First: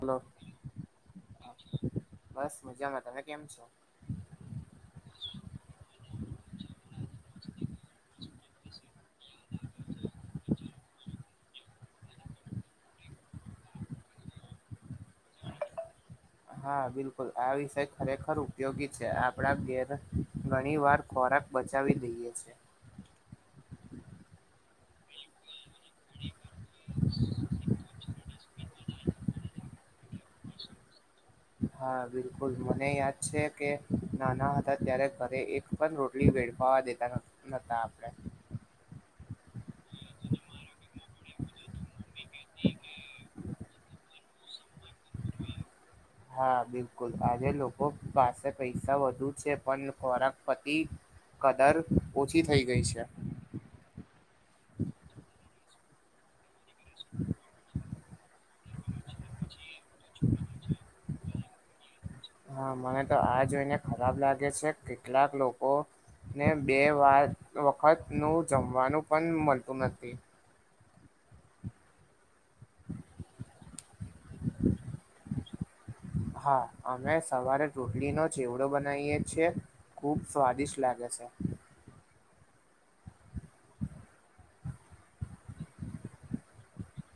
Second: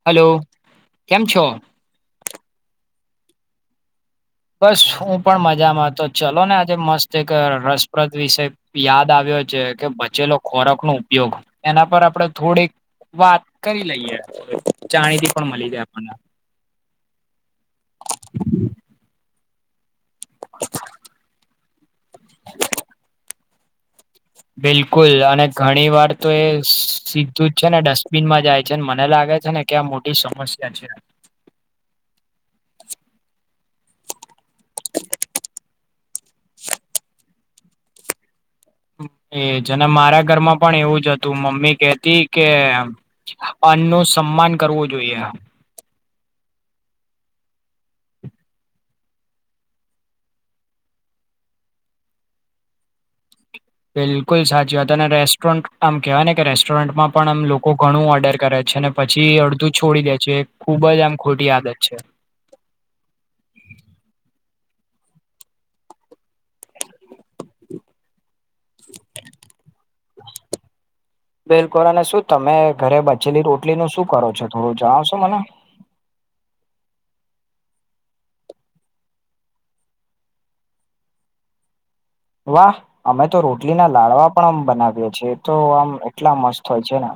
Hello કેમ છો બસ મજામાં તમે કેમ છો બસ હું પણ મજામાં હતો ચલો ને આજે મસ્ત એક રસપ્રદ વિષ યાદ આવ્યો છે કે બચેલો ખોરાક નો ઉપયોગ એના પર આપણે થોડીક વાત કરી લઈએ જાણીથી પણ મળી જાય આપણને હા બિલકુલ આ વિષય ખરેખર ઉપયોગી છે આપડા ઘેર ઘણી વાર ખોરાક બચાવી દઈએ છે બિલકુલ અને ઘણી વાર તો એ સીધું જ છે ને ડસ્ટબિનમાં જાય છે ને મને લાગે છે ને ક્યાં મોટી સમસ્યા છે હા બિલકુલ મને યાદ છે કે નાના હતા ત્યારે ઘરે એક પણ રોટલી ભેડ પાવા દેતા નતા આપણે એજને મારા ઘરમાં પણ એવું જ હતું મમ્મી કેહતી કે અન્ ન સન્માન કરવો જોઈએ હા બિલકુલ આજે લોકો પાસે પૈસા વધુ છે પણ ખોરાક પતિ કદર ઓછી થઈ ગઈ છે બિલકુલ સાચી વાત અને રેસ્ટોરન્ટ આમ કહેવાય ને કે રેસ્ટોરન્ટમાં પણ આમ લોકો ઘણું ઓર્ડર કરે છે ને પછી અડધું છોડી દે છે એ ખુબ જ આમ ખોટી આદત છે હા મને તો આ જોઈને ખરાબ લાગે છે કેટલાક લોકો ને બે વા વખત નું જમવાનું પણ મળતું નથી બિલકુલ અને શું તમે ઘરે બચેલી રોટલી નું શું કરો છો થોડું જણાવશો મને હા અમે સવારે રોટલી નો ચેવડો બનાવીયએ છીએ ખુબ સ્વાદિષ્ટ લાગે છે વાહ અમે તો રોટલીના લાડવા પણ આમ બનાવીએ છ છેએ તો આમ એટલા મસ્ત હોય છે ને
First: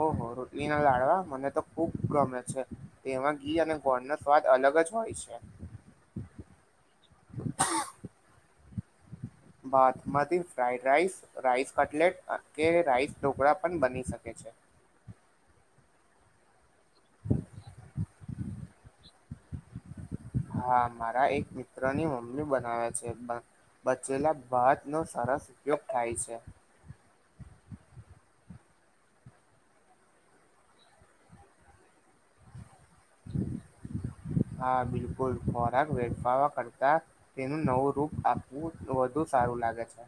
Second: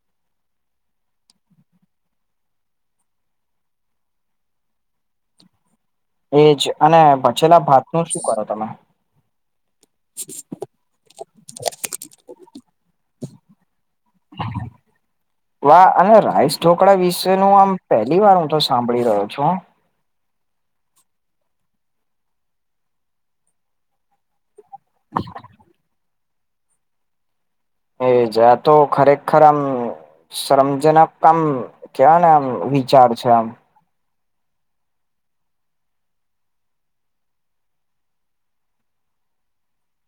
ઓહો રોટલી ના લાડવા મને તો ખુબ ગમે છે તેમાં ઘી અને ગોળ નો સ્વાદ અલગ જ હોય છે એજ અને ભચેલા ભાત નું શું કરો તમે બાથમાંથી ફ્રાઈડ રાઈસ રાઈસ કટલેટ કે રાઈસ ઢોકળા પણ બની શકે ઠ છે વા અને રાઈસ ઢોકળા વિશે ન આમ પહેલી વાર હું તો સાંભળી રહ્યો છું. હા મારા એક મિત્ર ની મમ્મી બનાવે છે બચેલા ભત નો સરસ ઉપયોગ થાય છે. એ જ તો ખરેખર શ્રમજનકમ ક્યાને એમ વિચાર છે આમ હા બિલકુલ ખોરાક વેરફાવ કરતા તેનું નવું રૂપ આપવું વધુ સારું લાગે છે.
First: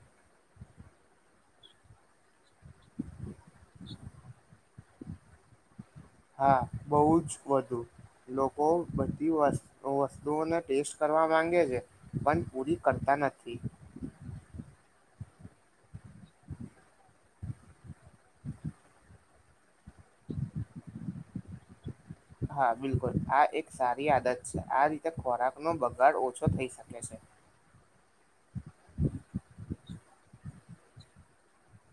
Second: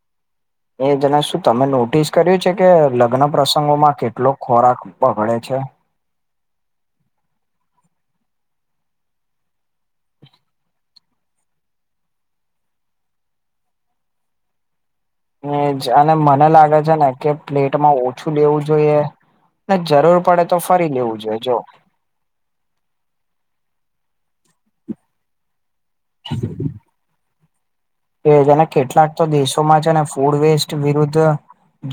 એ જેને શું તમે નોટિસ કર્યું છે કે લગ્ન પ્રસંગોમાં કેટલો ખોરાક પકડે છે હા બહુ જ વધુ લોકો બધી વસ્તુઓને ટેસ્ટ કરવા માંગે છે. પણ પૂરી કરતા નથી એ જ અને મને લાગે છે ને કે પ્લેટમાં ઓછું લેવું જોઈએ જરૂર પડે તો ફરી લેવું જોઈએ જો હા બિલકુલ આ એક સારી આદત છે આ રીતે ખોરાક નો બગાડ ઓછો થઈ શકે યસ સર કે જેને કેટલાક તો દેશોમાં છે ને ફૂડ વેસ્ટ વિરુદ્ધ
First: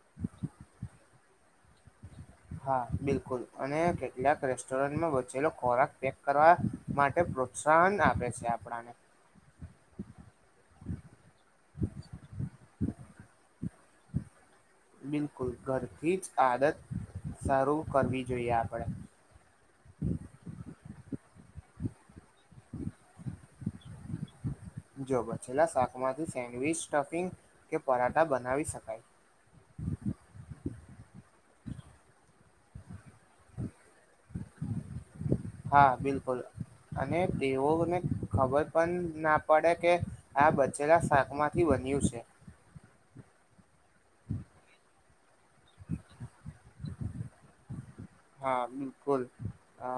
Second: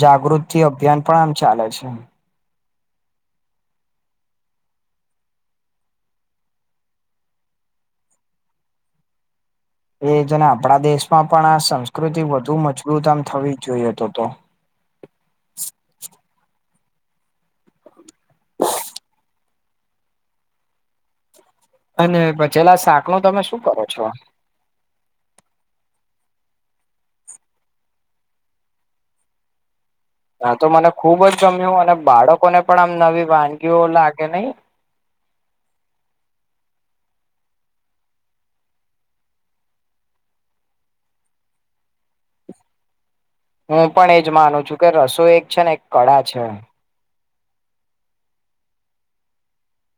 જાગૃતિ અભિયાન પણ આમ ચાલે છે. હા બિલકુલ અને કેટલાક રેસ્ટોરન્ટમાં બચેલો ખોરાક પેક કરવા માટે પ્રોત્સાહન આપે છે આપણાને એ છે ને આપણા દેશમાં પણ આ સંસ્કૃતિ વધુ મજબૂત આમ થવી જ જોઈએ તો તો બિલકુલ ઘરથી જ આદત સારરૂ કરવી જોઈએ આપણેે અને પછેલા શાક નો તમે શું કરો છો જો બછેલા શાકમાંથી સેન્ડવિચ સ્ટફિંગ કે પરાઠા બનાવી શકાય નાા તો મને ખુબ જ ગમ્યું અને બાળકોને પણ આમ નવી વાનગીઓ લાગે નહી. હા બિલકુલ અને તેઓને ખબર પણ ના પડે કે આ બચેલા શાક માં બન્યું છે હું પણ એજ માનું છું કે રસોઈ એક છે ને એક કળા છે. હા બિલકુલ અ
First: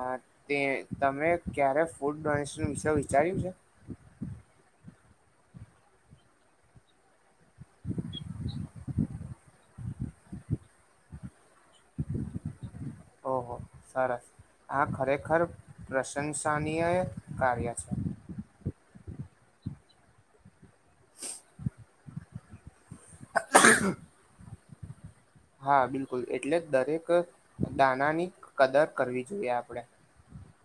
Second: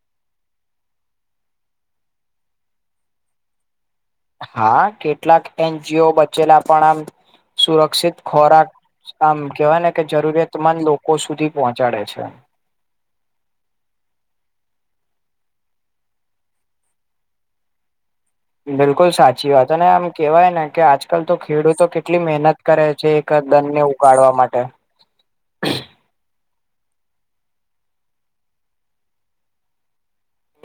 તે તમે ક્યારે ફૂડ ડોનેશન વિષ વિચાર્યું છે. હા કેટલાક એનજીઓ બચેલા પણ આમ સુરક્ષિત ખોરાક આમ કેવાય ને કે જરૂરતમંદ લોકો સુધી પહોંચાડે છે. ઓહ સરસ આ ખરેખર પ્રશંસનીય કાર્ય છે. બિલકુલ સાચી વાત ને આમ કેવાય ને કે આજકાલ તો ખેડૂતો કેટલી મહેનત કરે છે એક દંડને ઉગાડવા માટે હા બિલકુલ એટલે દરેક દાનાની કદર કરવી જોઈએ આપડે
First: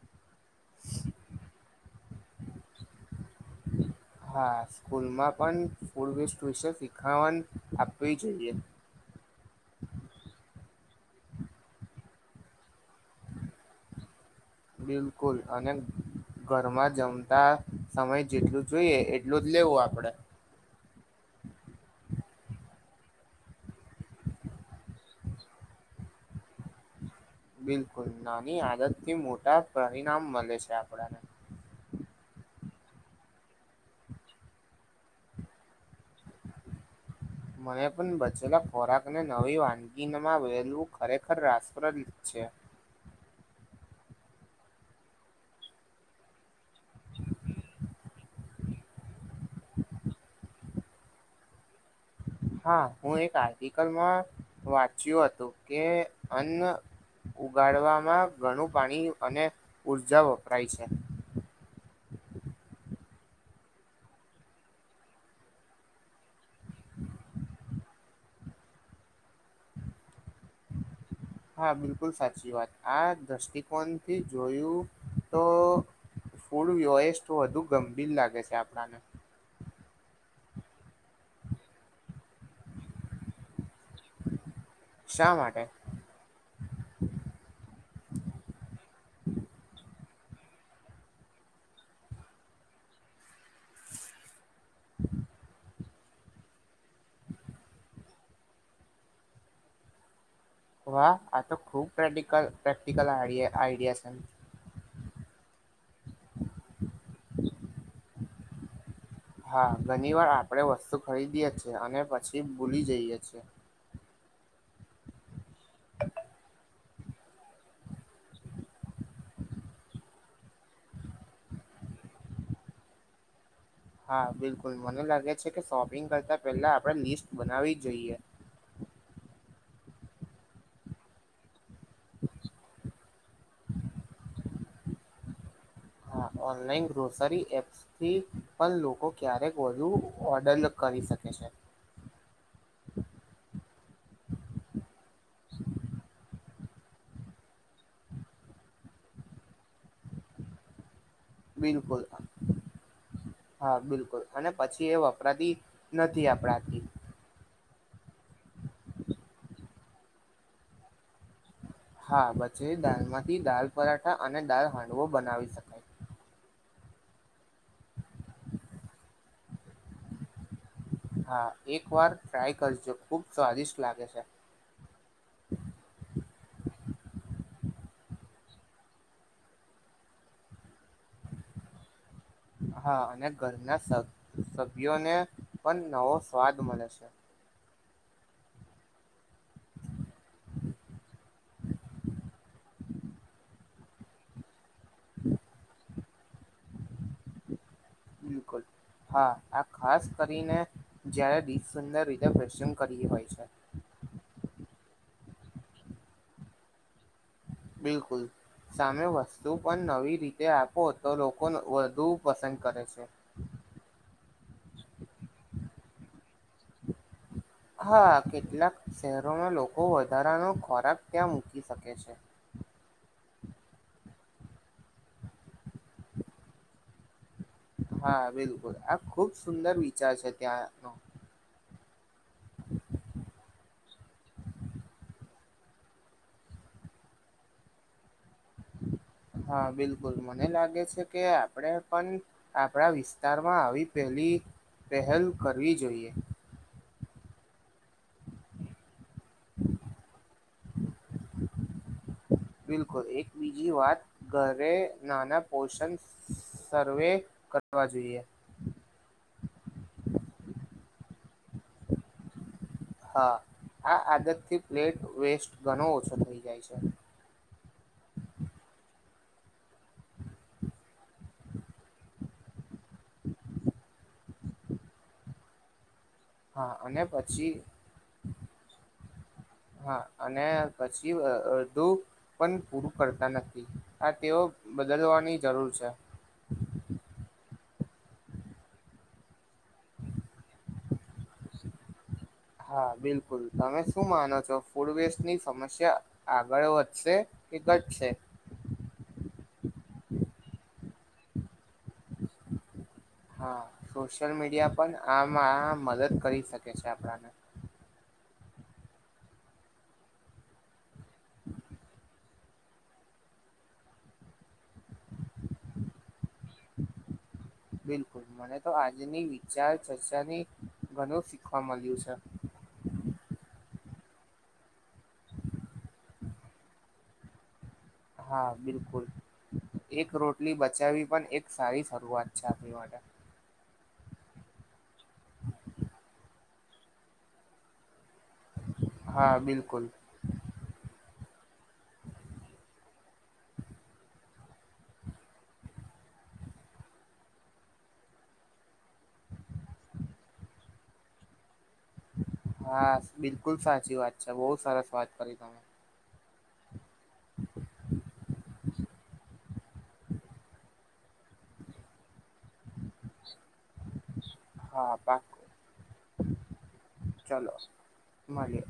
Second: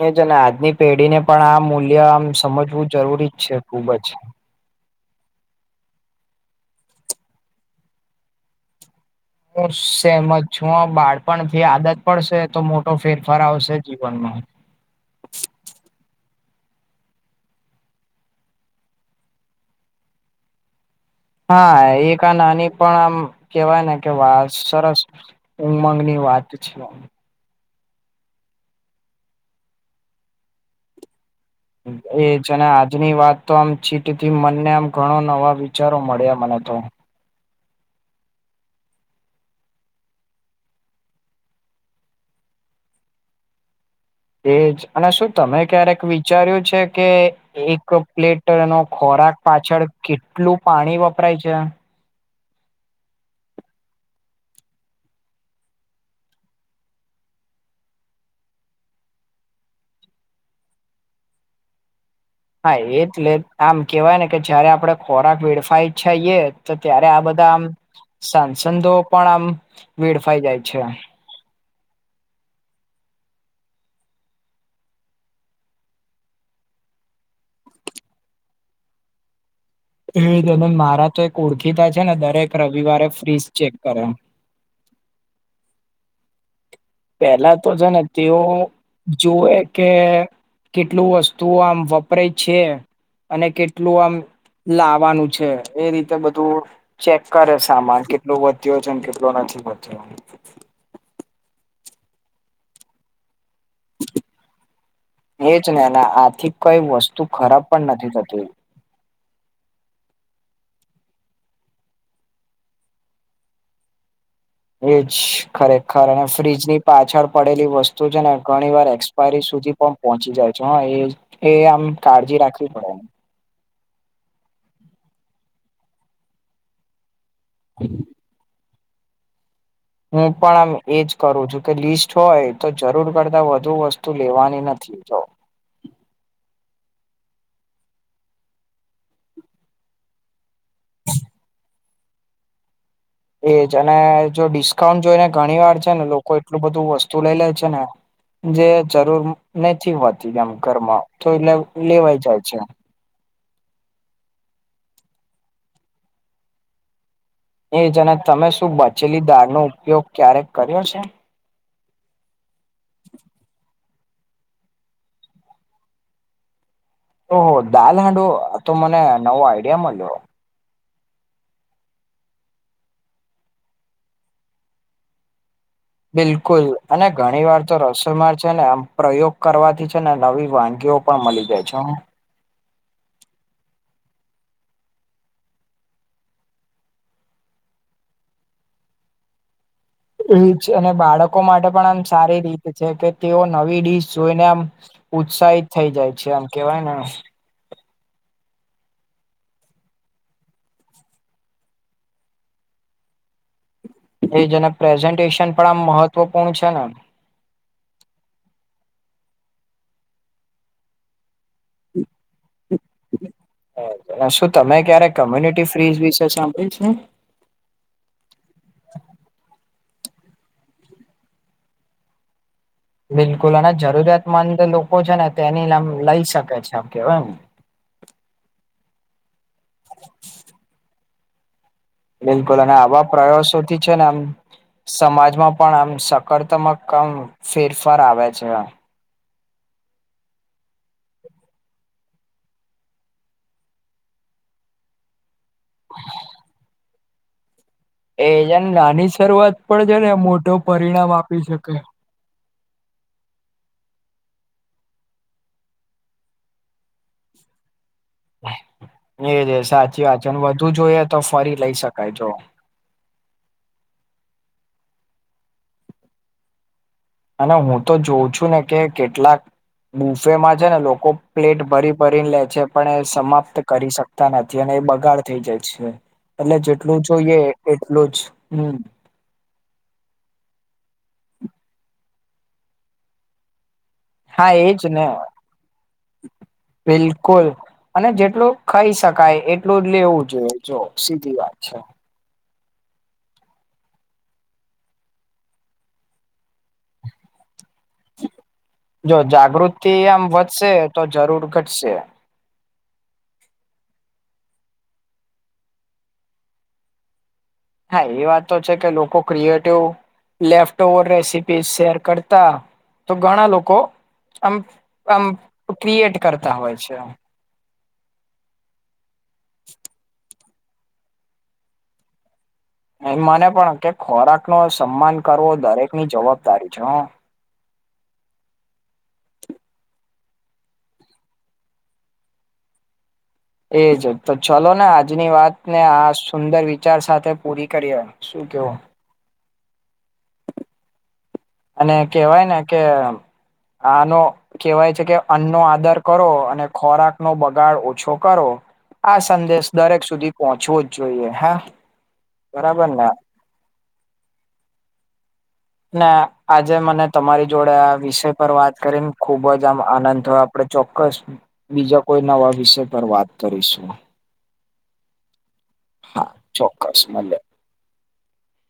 એ જ ને આજની પેઢી ને પણ આ મૂલ્ય આમ સમજવું જરૂરી જ છે ખુબ જ હા સ્કૂલમાં પણ ફૂડ વસ્ટ વિશે શીખવા આપવી જોઈએ હ સેમ જ છું બાળપણથી આદત પડશે તો મોટો ફેરફાર આવશે જીવનમાં બિલકુલ અનેનંદ ઘરમાં જમતા સમય જેટલું જોઈએ એટલું જ લેવું આપડે હા એ નાની પણ આમ કેવાય ને કે વાત સરસ ઉમંગ ની વાત છ બિલકુલ નાની આદત થી મોટા પરિણામ મળે છે આપણને એજ આજની વાત તો આમ ચીટથી મને આમ ઘણો નવા વિચારો મળ્યા મને તો મને પણ બચેલા ખોરાકને નવી વાનગીમાં વહેલવું ખરેખર રાસપ્રદ છે. એજ અને શું તમે ક્યારેક વિચાર્યું છે કે એક પ્લેટ નો ખોરાક પાછળ કેટલું પાણી વપરાય છે. હા હું એક આર્ટિકલમાં વાંચ્યું હતું, કે અન્ન ઉગાડવામાં ઘણું પાણી અને ઉર્જા વપરાય છે. હા એટલે આમ કેવાય ને કે જયારે આપડે ખોરાક વેડફાય છએ તો ત્યારે આ બધા આમ સાંસંદો પણ આમ વેડફાઈ જાય છે. હા બિલકુલ સાચી વાત, આ દ્રષ્ટિકોણથી જોયું તો ફૂડ વ એસ્ટ તો વધુ ગંભીર લાગે છે આપણાને. એવે જનમ મારા તો એક ઓળખીતા છે ને દરેક રવિવારે ફ્રીઝ ચેક કરે. શા માટે? પેલા તો જે ને તેઓ જુવે કે કેટલું વસ્તુઓ આમ વપરાય છે. અને કેટલું આમ લાવવાનું છે. એ રીતે બધું ચેક કરે સામાન કે કેટલો વધ્યો છે ને કેટલો નથી વધ્યો. વાહ આ ખૂબ પ્ર્ટિકલ પ્રેક્ટિકલ આઈડિયા છે. એ જ ને આથી કઈ વસ્તુ ખરાબ પણ નથી થતી. હા ઘણી વાર આપણેે વસ્તુ ખરીદીએ છીએ અને પછી ભૂલી જઈએ છીએ. એજ ખરેખર અને ફ્રીજ ની પાછળ પડેલી વસ્તુ છે ને ઘણી વાર એ એક્સ પારી સુધી પણ પહોંચી જાય છે. હ એ આમ કાળજી રાખવી પડે એમ. હા બિલકુલ મને લાગે છે કે શોપિંગ કરતાં પહેલા આપણે લિસ્ટ બનાવી જોઈએ. હું પણ આમ એજ કરું છું કે લિસ્ટ હોય તો જરૂર કરતા વધુ વસ્ તું લેવાની નથી તો. હા ઓનલાઈન ગ્રોસરી એપસ થી પણ લોકો ક્યારેક વધુ ઓર્ડલ કરી શકે છે. એજ અને જો ડિસ્કાઉન્ટ જોઈને ઘણી વાર છે ને, લોકો એટલું બધું વસ્તુ લઈ લે છે ને. જે જરૂર નથી હોતી ગામ ઘરમાં. તો એટલે બિલકુલ. લેવાઈ જાય છે હા બિલકુલ અને પછી એ વપરાતી નથી આપણાથી. એજ અને તમે શું બચેલી દાળનો ઉપયોગ ક્યારેક કર્યો છે? હા બચે દાલમાંથી દાલ પરાઠા અને દાલ હાંડવો બનાવી શકે. ઓહો દાલ હાંડુઓ, આતો મને નવો આઈડિયા મળ્યો. હા એક વાર ટ્રાય કરજો, ખુબ સ્વાદિષ્ટ લાગે છે. બિલકુલ અને ઘણી વાર તો રસોમાંર છે, ને આમ પ્રયોગ કરવાથી છે ને નવી વાનગીઓ પણ મલી જાય છે ન હા અને ઘરના શ સભ્યોને પણ નવો સ્વાદ મલે છે. એજ અને બાળકો માટે પણ આમ સારી રીત છે કે તેઓ નવી ડીશ જોઈને આમ ઉત્સાહિત થઈ જાય છે. એમ કેવાય ને બિલકુલ. હા આ ખાસ કરીને જયારે દિશ સુંદર રીતે પ્રસન કરી હોય છે. એજ ને પ્રેઝન્ટેશન પણ આમ મહત્વપૂર્ણ છે ને? બિલકુલ. સામે વસ્તુ પણ નવી રીતે આપો તો લોકોન વધુ પસંદ કરે છે. શું તમે ક્યારે કોમ્યુનિટી ફ્રીઝ વિશે સાંભળીયુ છે? હા કેટલાક શહેરોમાં લોકો વધારાનો ખોરાક ત્યાં મૂકી શકે છે. બિલકુલ અને જરૂરિયાતમંદ લોકો છે ને તેની લમ લઈ શકે છે, કેવાયને. હા બિલકુલ, આ ખુબ સુંદર વિચાર છે ત્યાંનો. બિલકુલ અને આવા પ્રયાસોથી છે ને આમ સમાજમાં પણ આમ સ કર તમક મ ફેરફાર આવે છે. હા બિલકુલ મને લાગે છે કે આપડે પણ આપણા વિસ્તારમાં આવી પહેલી પહેલ કરવી જોઈએ. એજને નાની શરૂઆત પર છે ને મોટો પરિણામ આપી શકે. બિલકુલ એક બીજી વાત ઘરે નાના પોષણ સર્વે કરવા જોઈએ. એજ સાચી વાત છે અને વધુ જોઈએ તો ફરી લઈ શકાય જો. હા આ આદતથી પ્લેટ વેસ્ટ ઘણો ઓછો થઈ જાય છે અને હું તો જોઉં છું ને કે કેટલાક બુફેમાં છે ને લોકો પ્લેટ ભરી ભરીને લે છે પણ એ સમાપ્ત કરી શક નથી અને એ બગાડ થઈ જાય છે એટલે હા જેટલું અને જોઈએ પછી એટલું જ હમ હા અને પછી અડધું પણ પૂરું કરતા નથી હા તેઓ એજ ને બદલવાની જરૂર છે બિલકુલ અને જેટલું ખાઈ શકાય એટલું લેવું જોઈએ જો સીધી વાત છે હા બિલકુલ તમે શું માનો છો ફૂડ વેસ્ટની સમસ્યા આગળ વધશે એ ઘટ છે જો જાગૃતિ આમ વધશે તો જરૂર ઘટશે હા સોશિયલ મીડિયા પણ આમ આ મદદ કરી શકે છે આપણાને હા એ વાત તો છે કે લોકો ક્રિએટિવ લેફ રેસીપી શેર કર તો ઘણા લોકો આમ આમ ક્રિએટ કરતા હોય છે બિલકુલ મને તો આજની વિચાર ચર્ચાની ઘણું શીખવા મળ્યું છે એ મને પણ કે ખોરાક નો સન્માન કરવો દરેકની જવાબદારી છે હા બિલકુલ એક રોટલી બચાવી પણ એક સારી શરૂઆત છે આપણી માટે એજ તો ચલો ને આજની વાતને આ સુંદર વિચાર સાથે પૂરી કરી હો શું કહેવો હા બિલકુલ અને કેહેવાય ને કે આનો કહેવાય છે કે અન્નનો આદર કરો અને ખોરાક નો બગાડ ઓછો કરો આ સંદેશ દરેક સુધી પહોંચવો જ જોઈએ હા બરાબર હા ને બિલકુલ સાચી વાત છે બહુ સરસ વાત કરી તમે ને આજે મને તમારી જોડે આ વિષય પર વાત કરીને ખુબ જ આમ આનંદ આપ આપણે ચોક્કસ બીજા કોઈ નવા વિષય પર વાત કરીશું હા પણ હા ચોક્કસ મળ માે